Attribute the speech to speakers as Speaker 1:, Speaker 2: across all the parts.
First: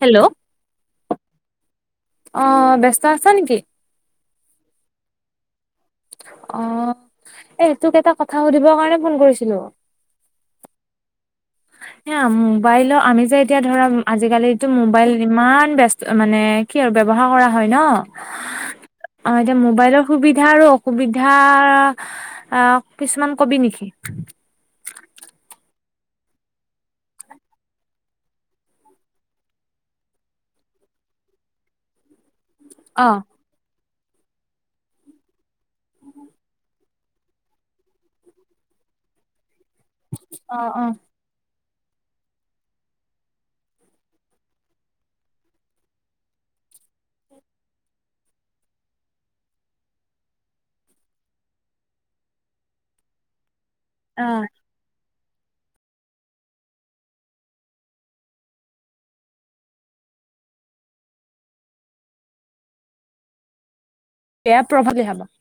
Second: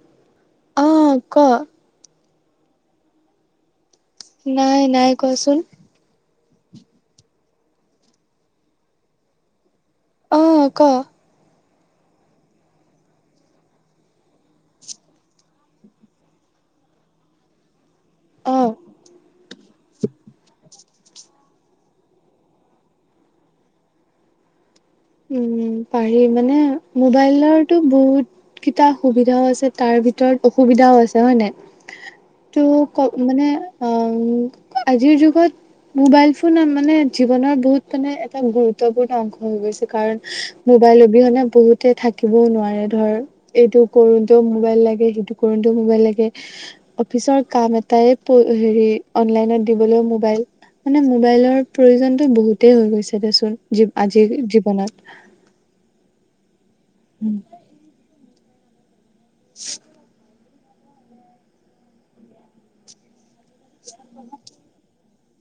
Speaker 1: Hello
Speaker 2: অ ক'।
Speaker 1: অ ব্যস্ত আছা নেকি?
Speaker 2: নাই, নাই। কোৱাচোন।
Speaker 1: অ এই তোক এটা কথা সুধিবৰ কাৰণে ফোন কৰিছিলোঁ।
Speaker 2: অ ক।
Speaker 1: [unintelligible] এয়া মোবাইলৰ আমি যে এতিয়া ধৰা আজিকালিতো মোবাইল ইমান ব্যস্ত মানে কি আৰু ব্যৱহাৰ কৰা হয় ন
Speaker 2: অ',
Speaker 1: ' অহ এতিয়া মবাইলৰ সুবিধা আৰু অস সুবিধা আ কিছুমান কবি নেকি?
Speaker 2: উম, পাৰি মানে মোবাইলৰটো বহুত কেইটা সুবিধাও আছে তাৰ ভিতৰত অসুবিধাও আছে হয় নাই?
Speaker 1: [inaudible]
Speaker 2: টো ক
Speaker 1: অ',
Speaker 2: মানে অ'
Speaker 1: [inaudible]
Speaker 2: আজিৰ যুগত মোবাইল ফোন মানে জীৱনৰ বহুত মানে এটা গুৰুত্বপূৰ্ণ অংশ হৈ গৈছে। কাৰণ
Speaker 1: অ', অ',
Speaker 2: মোবাইল অবিহনে বহুত থাকিবও নোৱাৰে ধৰ এইটো কৰোঁনতেও মোবাইল লাগে, সেইটো কৰোঁনতেও মোবাইল লাগে অফিচৰ কাম এটাইতো হেৰি অনলাইনত দিবলৈও মোবাইল মানে মোবাইলৰ প্ৰয়োজনটো বহুতেই হৈ গৈছে দেচোন।
Speaker 1: অ
Speaker 2: আজিৰ জীৱনত। উম [inaudible]
Speaker 1: বেয়া প্ৰভাৱ [unintelligible]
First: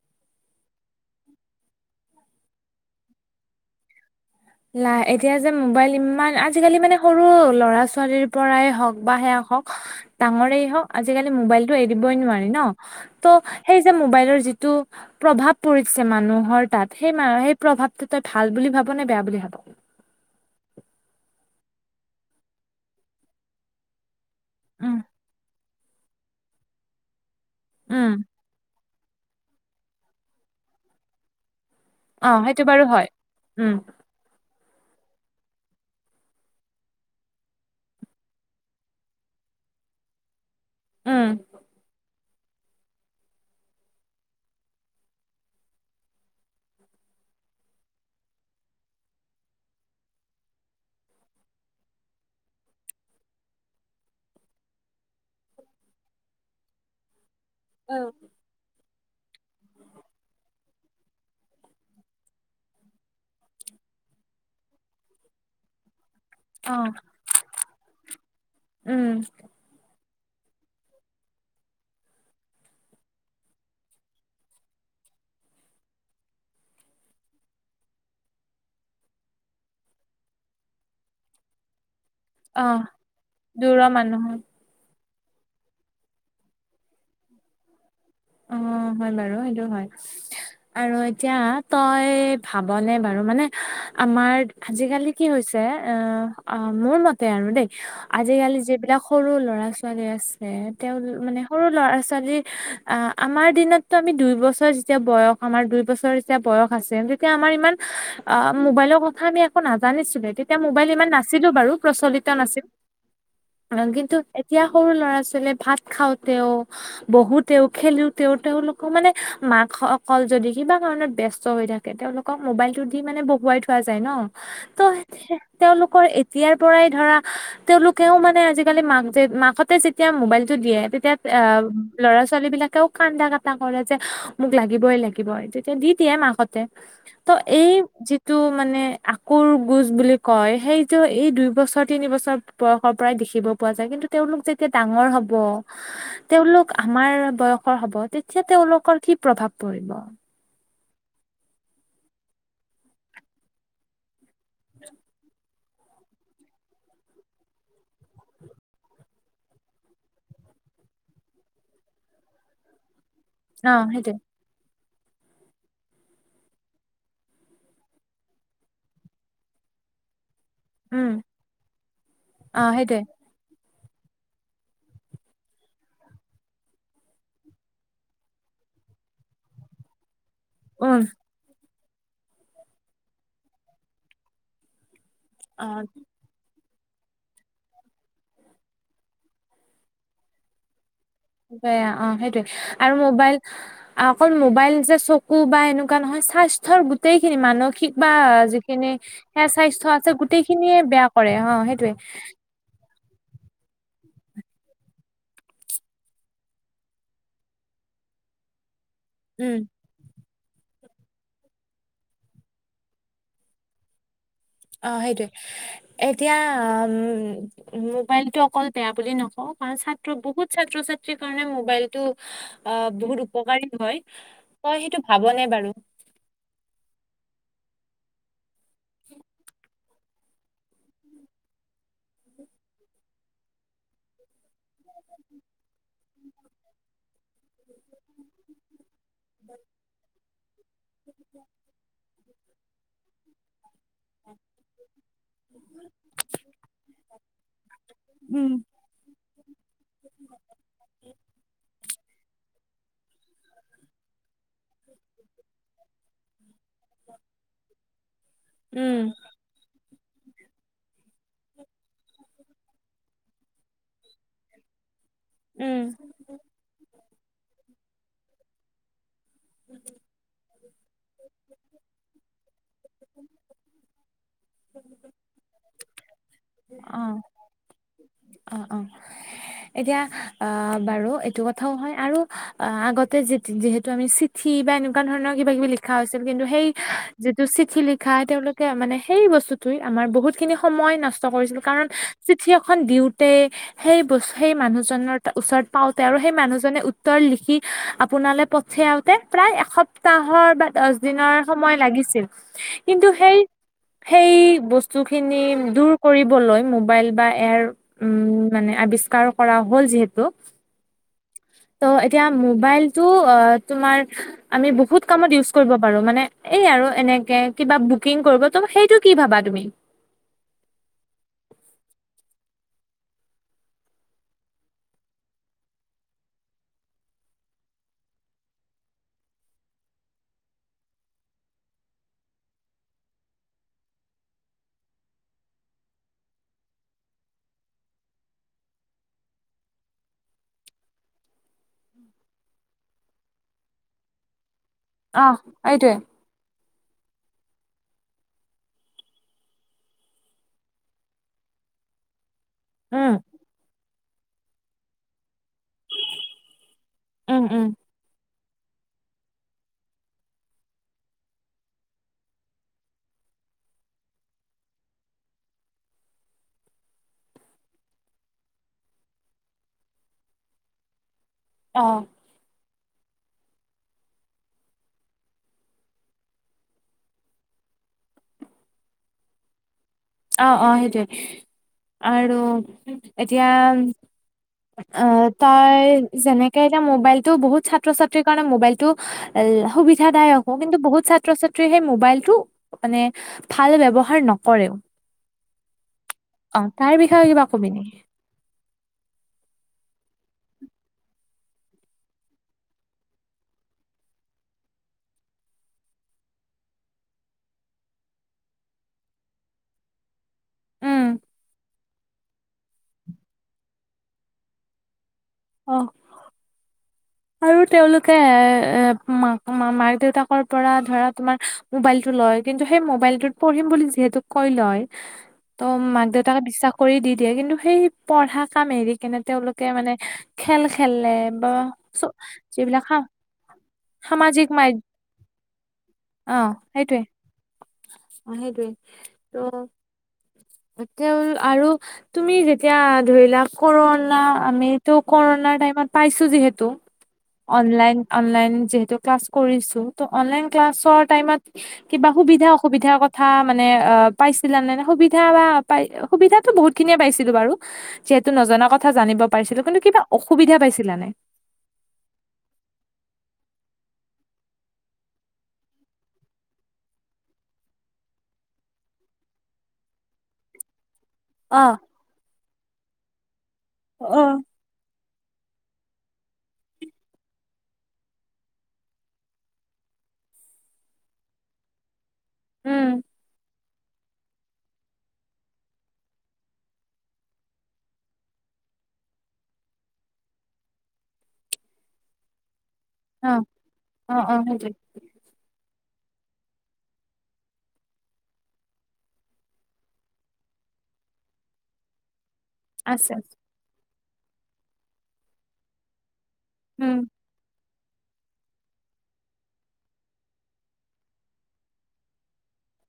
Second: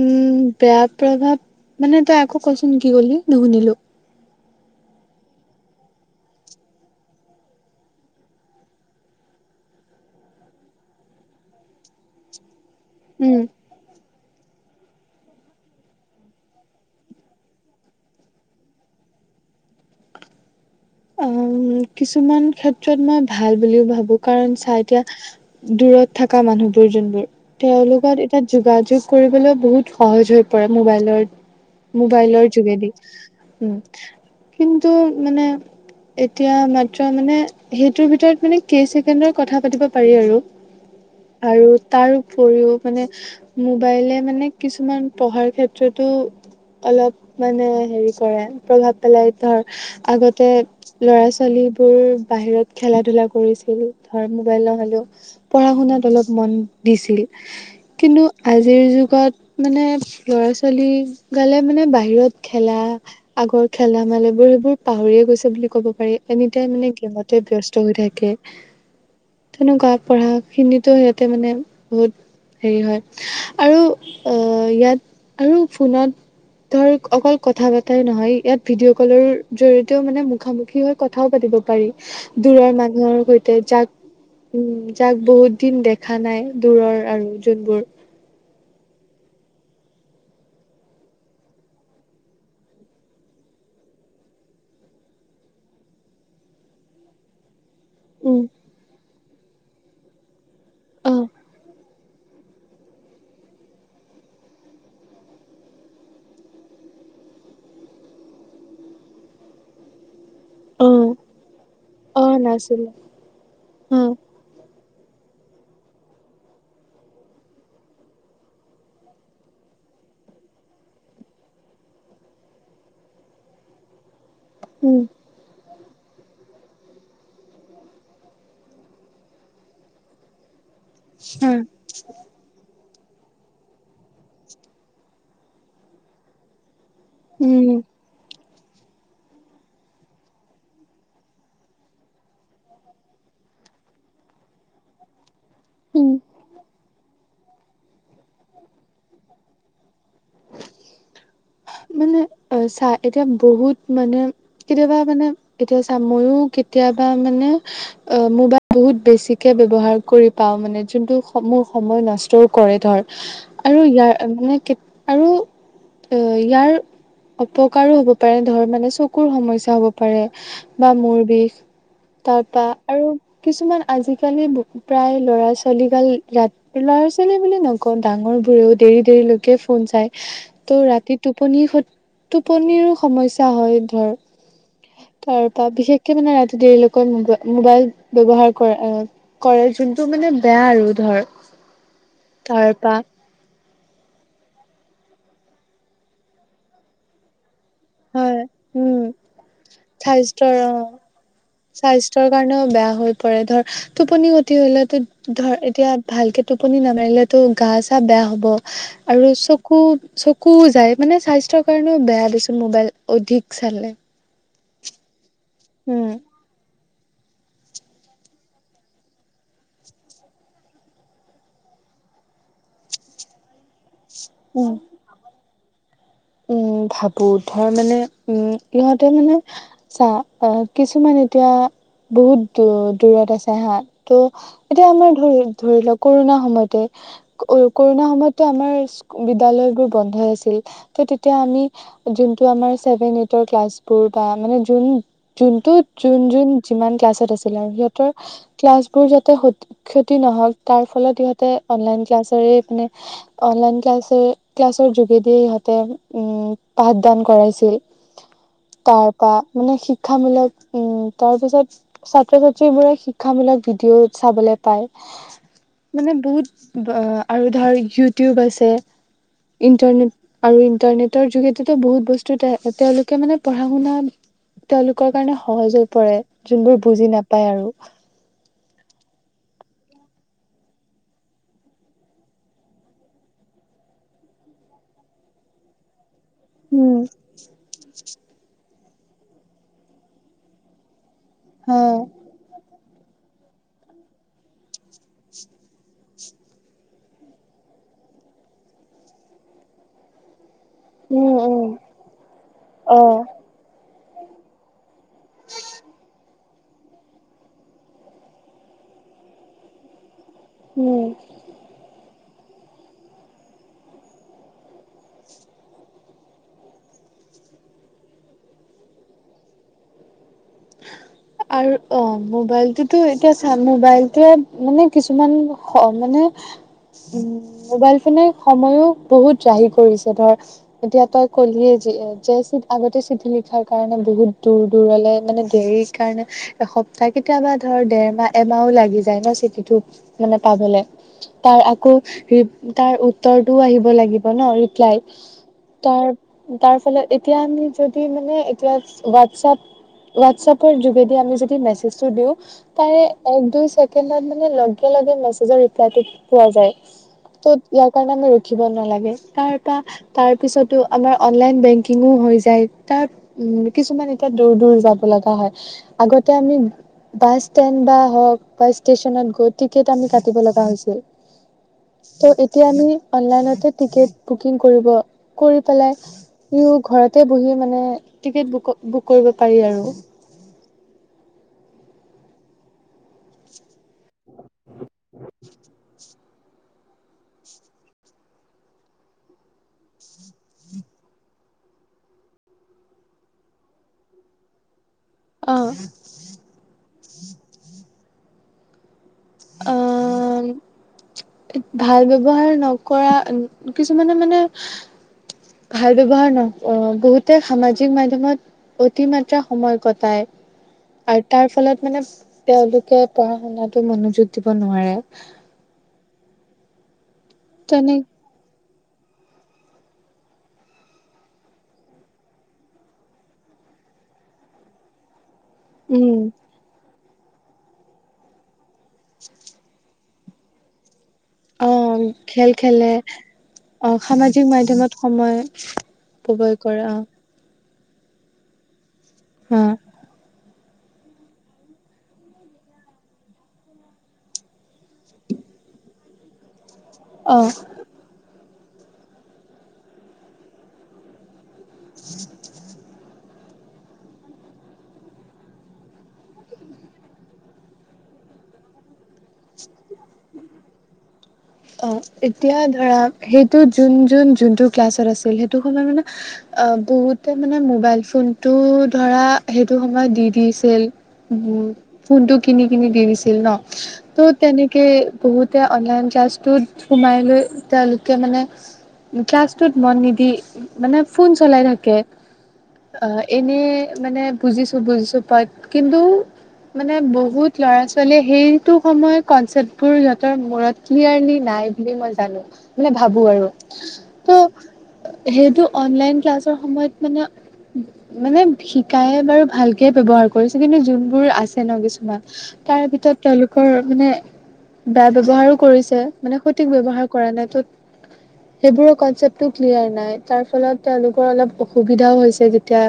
Speaker 2: উম, বেয়া প্ৰভাৱ মানে তই আকৌ কচোন কি কলি নুশুনিলো?
Speaker 1: লাহ এতিয়া যে মোবাইল ইম্মান আজিকালি মানে সৰু ল'ৰা- ছোৱালীৰ পৰাই হওক বা সেয়া হক ডাঙৰেই হক আজিকালি মোবাইলটো এৰিবই নোৱাৰে ন' ত
Speaker 2: উম
Speaker 1: 'সেইযে মোবাইল যিটো প্ৰভাৱ পৰিছে মানুহৰ তাত সেই- সেই প্ৰভাৱটো তই ভাল বুলি ভাব নে বেয়া বুলি ভাব? [inaudible]
Speaker 2: উম, কিছুমান ক্ষেত্ৰত মই ভাল বুলিও ভাবো কাৰণ চা
Speaker 1: উম
Speaker 2: এতিয়া দূৰত থাকা মানুহবোৰ যোনবোৰ
Speaker 1: উম
Speaker 2: তেওঁলোকত এতিয়া যোগাযোগ কৰিবলৈ বহুত সহজ হৈ পৰে মোবাইলত।
Speaker 1: অ
Speaker 2: মোবাইলৰ
Speaker 1: সেইটো বাৰু
Speaker 2: যোগেদি
Speaker 1: হয়
Speaker 2: উম কিন্তু মানে এতিয়া মাত্ৰ মানে সেইটোৰ ভিতৰত মানে কেই ছেকেণ্ডৰ কথা পাতিব পাৰি আৰু।
Speaker 1: উম
Speaker 2: আৰু তাৰ কৰিও মানে মোবাইলে মানে কিছুমান পঢ়াৰ ক্ষেত্ৰতো অলপ মানে হেৰি কৰে প্ৰভাৱ পেলায়, ধৰ আগতে ল'ৰা ছোৱালীবোৰ বাহিৰত খেল- ধূলা কৰিছিল ধৰ মোবাইল নহলেও পঢ়া শুনাত অলপ মন দিছিল
Speaker 1: অ
Speaker 2: কিন্তু আজিৰ যোগ ত মানে ল'ৰা -ছোৱালী গালে মানে বাহিৰত খেলা আগৰ খেলা মানে বোৰ সেইবোৰ পাহৰিয়ে গৈছে বুলি ক'ব পাৰি এনি
Speaker 1: অ
Speaker 2: টাইম মানে গেমতে ব্যস্ত হৈ থাকে।
Speaker 1: উম
Speaker 2: পঢ়াখিনিতো সিয়তে মানে বহুত হেৰি হয় আৰু অহ ইয়াত আৰু ফোনত ধৰ অকল কথা পতাই নহয় ইয়াত ভিডিঅ' কলৰ জৰিয়তেও মানে মুখামুখি কি হয় কথাও পাতিব পাৰি
Speaker 1: অ
Speaker 2: দূৰৰ মানুহৰ সৈতে যাক
Speaker 1: দূৰৰ মানুহৰ
Speaker 2: উম যাক বহুত দিন দেখা নায় দূৰৰ আৰু যোনবোৰ।
Speaker 1: অ', হয় বাৰু সেইটো হয় আৰু এতিয়া তই ভাবনে বাৰু মানে আমাৰ আজিকালি কি হৈছে অ', অহ মোৰ মতে আৰু দেই
Speaker 2: উম
Speaker 1: আজিকালি যিবিলাক সৰু ল'ৰা -ছোৱালী আছে তেওঁ
Speaker 2: অ
Speaker 1: মানে সৰু ল'ৰা -ছোৱাল আজিকালি আমাৰ দিনততো আমি দুই বছৰ যেতিয়া বয়স আমাৰ দুই বছৰ যেতিয়া বয়স আছে তেতিয়া আমাৰ ইমান অহ, মোবাইলৰ কথা আমি একো নাজানিছিলোয়ে তেত তেতিয়া মোবাইল
Speaker 2: অ
Speaker 1: ইমান নাছিলো বাৰু
Speaker 2: অ
Speaker 1: প্ৰচলিত নাছিল
Speaker 2: নাছিলে
Speaker 1: কাৰণ
Speaker 2: অ
Speaker 1: কিন্তু এতিয়া সৰু ল'ৰা -ছোৱালীয়ে ভাত খাওঁতেও বহুত তেওঁ খেলিওঁ তেওঁ তেওঁলোকক মানে মাক অকল যদি কিবা কাৰণত ব্যস্ত হৈ থাকে তেওঁলোকক মোবাইলটো দি মানে বহুৱাই থোৱা যায় ন ত
Speaker 2: উম
Speaker 1: সে তেওঁলোকৰ কৈ এতিয়াৰ পৰাই ধৰা তেওঁলোকেওঁ মানে আজিকালি মাক যে মাকহতে যেতিয়া মোবাইলটো দিয়ে। তেতিয়া এ
Speaker 2: অ
Speaker 1: ল'ৰা ছোৱালী বিলাকেও কান্দা- কটা কৰে যে মোক লাগিবই লাগিব তেতিয়া দি দিয়ে মাকহতে। ত
Speaker 2: উম
Speaker 1: এই যিটো মানে আকুৰ গোজ বুলি কয় সেইটো এই দুই বছৰ তিনি বছৰ বয়সৰ পৰাই দেখিব পোৱা যায় কিন্তু তেওঁলোক যেতিয়া ডাঙৰ হ'ব
Speaker 2: উম
Speaker 1: তেওঁলোক আমাৰ বয়সৰ হব তেতিয়া তেওঁওলোকৰ কি প্ৰভাৱ পৰিব?
Speaker 2: মানে অঁ চা এতিয়া বহুত মানে কেতিয়াবা মানে এতিয়া চা মইও কে কেতিয়াবা মানে অঁ মোবাইল বহুত বেছিকে ব্যৱহাৰ কৰি পাও মানে যোনটো মোৰ সময় নষ্টও কৰে ধৰ আৰু ইয়াৰ
Speaker 1: সেইটোৱে
Speaker 2: মানে আৰু ইয়াৰ অপকাৰো হ'ব পাৰে ধৰ মানে চকুৰ সমস্যা হ'ব পাৰে। বা
Speaker 1: উম
Speaker 2: মূৰ বিষ
Speaker 1: অ
Speaker 2: তাৰপা
Speaker 1: সেইটোৱে
Speaker 2: আৰু কিছুমান আজিকালি ব প্ৰায় ল'ৰা ছোৱালীকাল ৰা ল'ৰা ছোৱালী বুলি নকওঁ ডাঙৰ বোৰেও দে দেৰি দেৰি লৈকে ফোন চাই ত
Speaker 1: উম
Speaker 2: ৰাতি টোপনিৰ টোপনিৰো খ সমস্যা হয় ধৰ। তাৰ
Speaker 1: অ
Speaker 2: পৰা বিশেষকে মানে ৰা দেৰিলৈকে মবাই মোবাইল ব্যৱহাৰ কৰে কৰে যোনটো মানে বেয়া আৰু। ধৰ
Speaker 1: বেয়া অঁ সেইটোৱেই
Speaker 2: তাৰ
Speaker 1: আৰু
Speaker 2: পৰা
Speaker 1: মোবাইল অঁহ অকল মোবাইল যে চকু বা এনেকুৱা নহয় স্বাস্থ্যৰ গোটেইখিনি মানুহ। খিক বা
Speaker 2: হয়
Speaker 1: যিখিনি
Speaker 2: উম
Speaker 1: সে স্বাস্থ্য আছে গোটেই
Speaker 2: স্বাস্থ্যৰ
Speaker 1: খিনিয়ে
Speaker 2: অ
Speaker 1: বেয়া কৰে। অ সেইটোৱে
Speaker 2: স্বাস্থ্যৰ কাৰণেও বেয়া হৈ পৰে ধৰ টোপনি খতি হলে তো ধৰ এতিয়া, ভালকে টোপনি নামাৰিলে টো গা-চা বেয়া হ'ব আৰু
Speaker 1: উম
Speaker 2: চকু। চকুও যায়, মানে স্বাস্থ্যৰ কাৰণেও বেয়া দেচোন মোবাইল অধিক চালে।
Speaker 1: অঁ সেইটোৱে,
Speaker 2: উম
Speaker 1: এতিয়া উ মোবাইলতটো অকল বেয়া বুলি নকওঁৱ কাৰণ ছাত্ৰ বহুত ছাত্ৰ ছাত্ৰীৰ কাৰণে মোবাইলতটো অঁ বহুত উপকাৰী হয়,
Speaker 2: উম
Speaker 1: তই সেইটো ভাবনে বাৰু?
Speaker 2: উম ভাবো ধৰ মানে উম ইহঁতে মানে চা অঁ অঁ কিছুমান তেতিয়া বহুত দু দূৰত আছে হা টো এতিয়া আমাৰ ধৰি ধৰি লওঁ কৰোণা সময়তে। কৰুণা সময়তো আমাৰ বিদ্যালয়ৰ বোৰ গন্ধ আছিল ট তেতিয়া আমি জোনটো আমৰ চেভেন এইটৰ ক্লাছ- কৰোঁতা মানে জুন জোনটো জুন জুন যিমান ক্লাছত আছিলে আওঁ জতে
Speaker 1: উম।
Speaker 2: ক্লাছ কৰী যাতে হতিক্ষতি নহয় তাৰ ফলত ইহঁতে অনলাইন ক্লাছ কৰিয়ে পিনে অনলাইন ক্লাছৰ ক্লাছৰ যোগেদিয়ে ইহঁতে উম- পাঠদান কৰাইছিল, তাৰ
Speaker 1: উম,
Speaker 2: পা মানে শিখ শিক্ষামূলক উম তাৰ পিছত ছাত্ৰ ছাত্ৰী বোৰে শিক্ষামূলক ভিডিঅ চাবলৈ পায়।
Speaker 1: উম,
Speaker 2: মানে বহুত আৰু ধৰ ইউটিউব আছে, ইণ্টাৰনেট। আৰু ইন্টাৰনেটৰ যোগেদিতো বহুত বস্তু, তেওঁলোকে মানে পঢ়া শুনা তেওঁলোকৰ কাৰনে সহজ হৈ পৰে যোনবোৰ বুজি
Speaker 1: অ',
Speaker 2: নাপায় আৰু
Speaker 1: অ', অ'। এতিয়া আঁ বাৰু এইটো কথাওঁ হয় আৰু অঁ আগতে য যিহেতু আমি চিঠি টি বা এনেকুৱা ধৰণৰ কিবা কিবি লিখা হৈছিল কিন্তু সেই
Speaker 2: উম,
Speaker 1: যিটো চিঠি লিখা অলপ মানে সেই বস্তুতে আমাৰ বহুত খিনি সময় নষ্ট কৰিছিল,
Speaker 2: হা,
Speaker 1: কাৰণ চিঠিয়ে দিওঁতে সেই বস্তু সেই মানুহজনৰ ওচৰত পাওঁতে আৰু সেই মানুহজনে উত্তৰ লিখি আপোনালে পঠিয়াওঁতে প্ৰায় এসপ্তাহৰ বা দছ
Speaker 2: উম,
Speaker 1: দিনৰ
Speaker 2: উম,
Speaker 1: সময় লাগিছিল, কিন্তু
Speaker 2: অ',
Speaker 1: সেই সেই বস্ত। বস্তু খিনি দূৰ কৰিবলৈ মোবাইল বা এয়াৰ, উম মানে আৱিষ্ কৰা হ'ল যিহেতু
Speaker 2: উম।
Speaker 1: ত' এতিয়া মোবাইলতটো অ তোমাৰ আমি বহুত কামত ইউজ কৰিব পাৰো মানে এই আৰু এনে। এনেকে কিবা বুকিং কৰিব, সেইটো কি ভাবা তুমি?
Speaker 2: আৰু অ মোবাইলটোতো এতিয়া চা মোবাইলটোৱে মানে কিছুমান খ মানে [unintelligible] উ মোবাইল ফোনে সময়ো বহুত ৰাহি কৰিছে, ধৰ এতিয়া তই ক'লে যে। যে চিঠ আগতে চিঠি লিখাৰ কাৰণে বহুত দূৰ দূৰলে মানে সেই কাৰণে এসপ্তাহ কেতিয়াবা ধৰ দেৰমাহ এমাহও লাগি যায় ন চিটিটো মানে প পাবলে তাৰ আকৌ তাৰ উতৰ টো আহিব লাগিব ন লাই
Speaker 1: অ' এইটোৱে।
Speaker 2: তাৰ তাৰ ফলত এতিয়া আমি যদি মানে হোৱাটছএপ হোৱাটচাপৰ যোগেদি আমি যদি মেজটো দিও তাৰে
Speaker 1: উম,
Speaker 2: এক দুই ছে ছেকেণ্ডত মানে লগে লগে মেজৰ ৰিপ্লাইটো পোৱা যায়,
Speaker 1: উম,
Speaker 2: ত
Speaker 1: উম,
Speaker 2: ইয়াৰ কাৰণে ৰ ৰখিব নালাগে তাৰপা তাৰ পিছতো আমাৰ অনলাইন বেংকিংউ হৈ যায় তাৰ উ কিছুমান এতিয়া দূৰ দূৰ যাব লগা হয়, আগতে আমি বাছ ষ্টেণ্ড বা হওক বা ষ্টেচনত গৈ টিকট আমি কাটিব লগা হৈছিল,
Speaker 1: অ',
Speaker 2: ত' এতিয়া আমি অনলাইনতে টিকেট বুকিং কৰিব কৰি পেলাইও ঘৰতে বহি মানে টিকেট বুক বুক কৰিব পাৰি আৰু
Speaker 1: অঁ অঁ সেইটোৱে আৰু এতিয়া- আঁহ তাই যেনেকে এতিয়া মোবাইলতটো বহুত ছাত্ৰ ছাত্ৰীৰ কাৰণে মোবাইল টো সুবিধাদায়ক হ কিন্তু বহুত ছাত্ৰ -ছাত্ৰীয়ে সেই মোবাইলটো মানে ভাল ব্যৱহাৰ নকৰে।
Speaker 2: আহ।
Speaker 1: তই কিবা নেকি।
Speaker 2: অঁ ভাল ব্যৱহাৰ নকৰা কিছুমানে মানে। ভাল ব্যৱহাৰ ন অঁ বহুতে সামাজিক মাধ্যয়মত অতিমাত্ৰা সময় কটায়
Speaker 1: উম।
Speaker 2: আৰু তাৰ ফলত মানে তেওঁলোকে পঢ়া শুনাতো মনোযোগ দিব নোৱাৰে।
Speaker 1: অ' আৰু
Speaker 2: তেনে
Speaker 1: তেওঁলোকে এ মাকা মাক দেউতাকৰ পৰা ধৰা তোমাৰ মোবাইলতটো লয় কিন্তু সেই মোবাইলতত পঢ়িম যিহেতো কৈ লয় ত মাক
Speaker 2: উম
Speaker 1: দেউতাক বিশ্বাস কৰি দি দিয়ে কিন্তু সেই পঢ়া কাম এৰি কিনে তেওঁলোকে মানে খেল খেলে বা-
Speaker 2: অ
Speaker 1: যি
Speaker 2: খেল
Speaker 1: যিদিনা
Speaker 2: খেলে
Speaker 1: খন।
Speaker 2: অ সামাজিক মাধ্যমত সময় উপৱয় কৰে আহ
Speaker 1: আহতোৱেই ত তেওঁ আৰু তুমি যেতিয়া ধৰিলা কৰোণ আমিতো কৰোণা টাইমত পাইছো যিহেতু।
Speaker 2: অ অ
Speaker 1: লন অনলাইন যিহেতু ক্লাছ কৰিছো ত অনলাইন ক্লাছৰ টাইমত কিবা সুবিধা অসুবিধাৰ কথা মানে অ পাইছিলা নে নে সুবিধা। সুবিা বা পাই সুবিধাতো বহুত খিনিয়ে পাইছিলো বাৰু যিহেতু নজনা কথা জানিব পাৰিছিলো কিন্তু কিবা। অসুবিধা পাইছিলা নাই?
Speaker 2: অঁ এতিয়া ধৰা সেইটো যোন য যোনটো ক্লাছত আছিল সেইটো সময়ত মানে অঁ বহুতে মানে মোবাইল ফোনটো ধৰা সেইটো সময়ত দি দিছিল। উ
Speaker 1: অ'
Speaker 2: ফোনটো কিনি কিনি দিছিল ন ত'
Speaker 1: অ'
Speaker 2: তেনেকে বহুতে অনলাইন ক্লাছটো সোমাই লৈ তেওঁলোকে মানে ক্লাছটোত মন নিদি মানে ফোন চলাই থাকে
Speaker 1: উম
Speaker 2: অ এনে- মানে বুজিছো, বুজিছো। পাই কিন্তু মানে বহুত ল'ৰা ছোৱালীয়ে সেইটো সময় কনচেপ্ট বোৰ সিহঁতৰ মূৰত ক্লিয়াৰলি নাই বুলি মই জানো। মানে ভাবো
Speaker 1: অ'
Speaker 2: আৰু
Speaker 1: অ' অ' সেইটোৱে
Speaker 2: ত সেইটো অনলাইন ক্লাছৰ সময়ত মানে মানে শিকায় বাৰু ভালকে ব্যৱহাৰৰ কৰিছে কিন্তু যোনবোৰ আছে ন কিছুমান তাৰ
Speaker 1: আছে
Speaker 2: ভিতৰত
Speaker 1: আছে।
Speaker 2: তেওঁলোকৰ মানে বেয়া ব্যৱহাৰো কৰিছে। মানে সঠিক
Speaker 1: উম
Speaker 2: ব্যৱহাৰ কৰা নাই। ত'
Speaker 1: [inaudible]
Speaker 2: সেইবোৰৰ কনচেপটো ক্লিয়াৰ নাই। তাৰ ফলত তেওঁলোকৰ অলপ অসুবিধাও হৈছে যেতিয়া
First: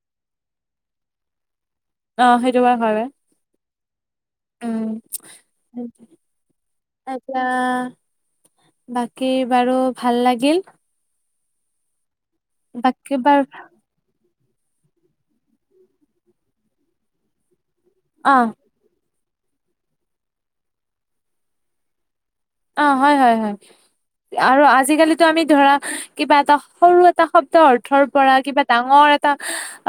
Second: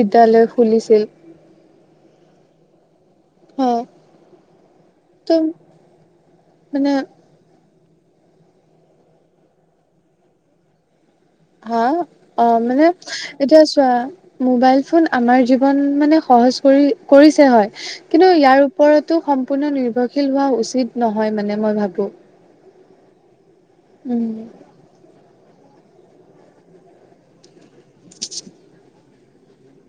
Speaker 2: বিদ্যালয় খুলিছিল
Speaker 1: অ, সেইটো বাও হয়।
Speaker 2: হয়। ত মানে
Speaker 1: আটছা বাকী বাৰু ভাল লাগিল।
Speaker 2: হা? অ মানে
Speaker 1: বাকী বাৰু
Speaker 2: এতিয়া চোৱা মোবাইল ফোন আমাৰ জীৱন মানে সহজ কৰি কৰিছে হয়। কিন্তু
Speaker 1: অ'
Speaker 2: ইয়াৰ ওপৰত টো সম্পূৰ্ণ নিৰ্ভৰশীল হোৱা উচিত নহয় মানে মই ভাবো।
Speaker 1: অ, হয়-হয়-হয়
Speaker 2: উম
Speaker 1: আৰু আজিকালিতো আমি ধৰা কিবা এটা সৰু এটা শব্দ অৰ্থৰ পৰা কিবা ডাঙৰ এটা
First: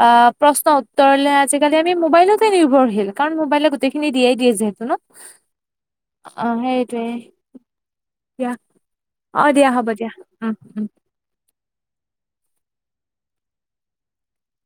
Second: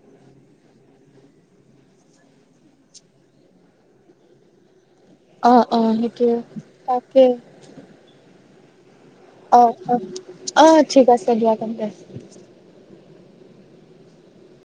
Speaker 1: টা প্ৰশ্ন উত্তৰলে আজিকালি আমি মোবাইলতে নিৰ্ভৰশীল। কাৰণ মোবাইলে গোটেইখিনি দিয়েই দি যিহেতু ন?
Speaker 2: অ, অ। সেইটোৱে। তাকে।
Speaker 1: কিয়া
Speaker 2: অ-অ-আহ। ঠিক আছে দিয়া তেন্তে।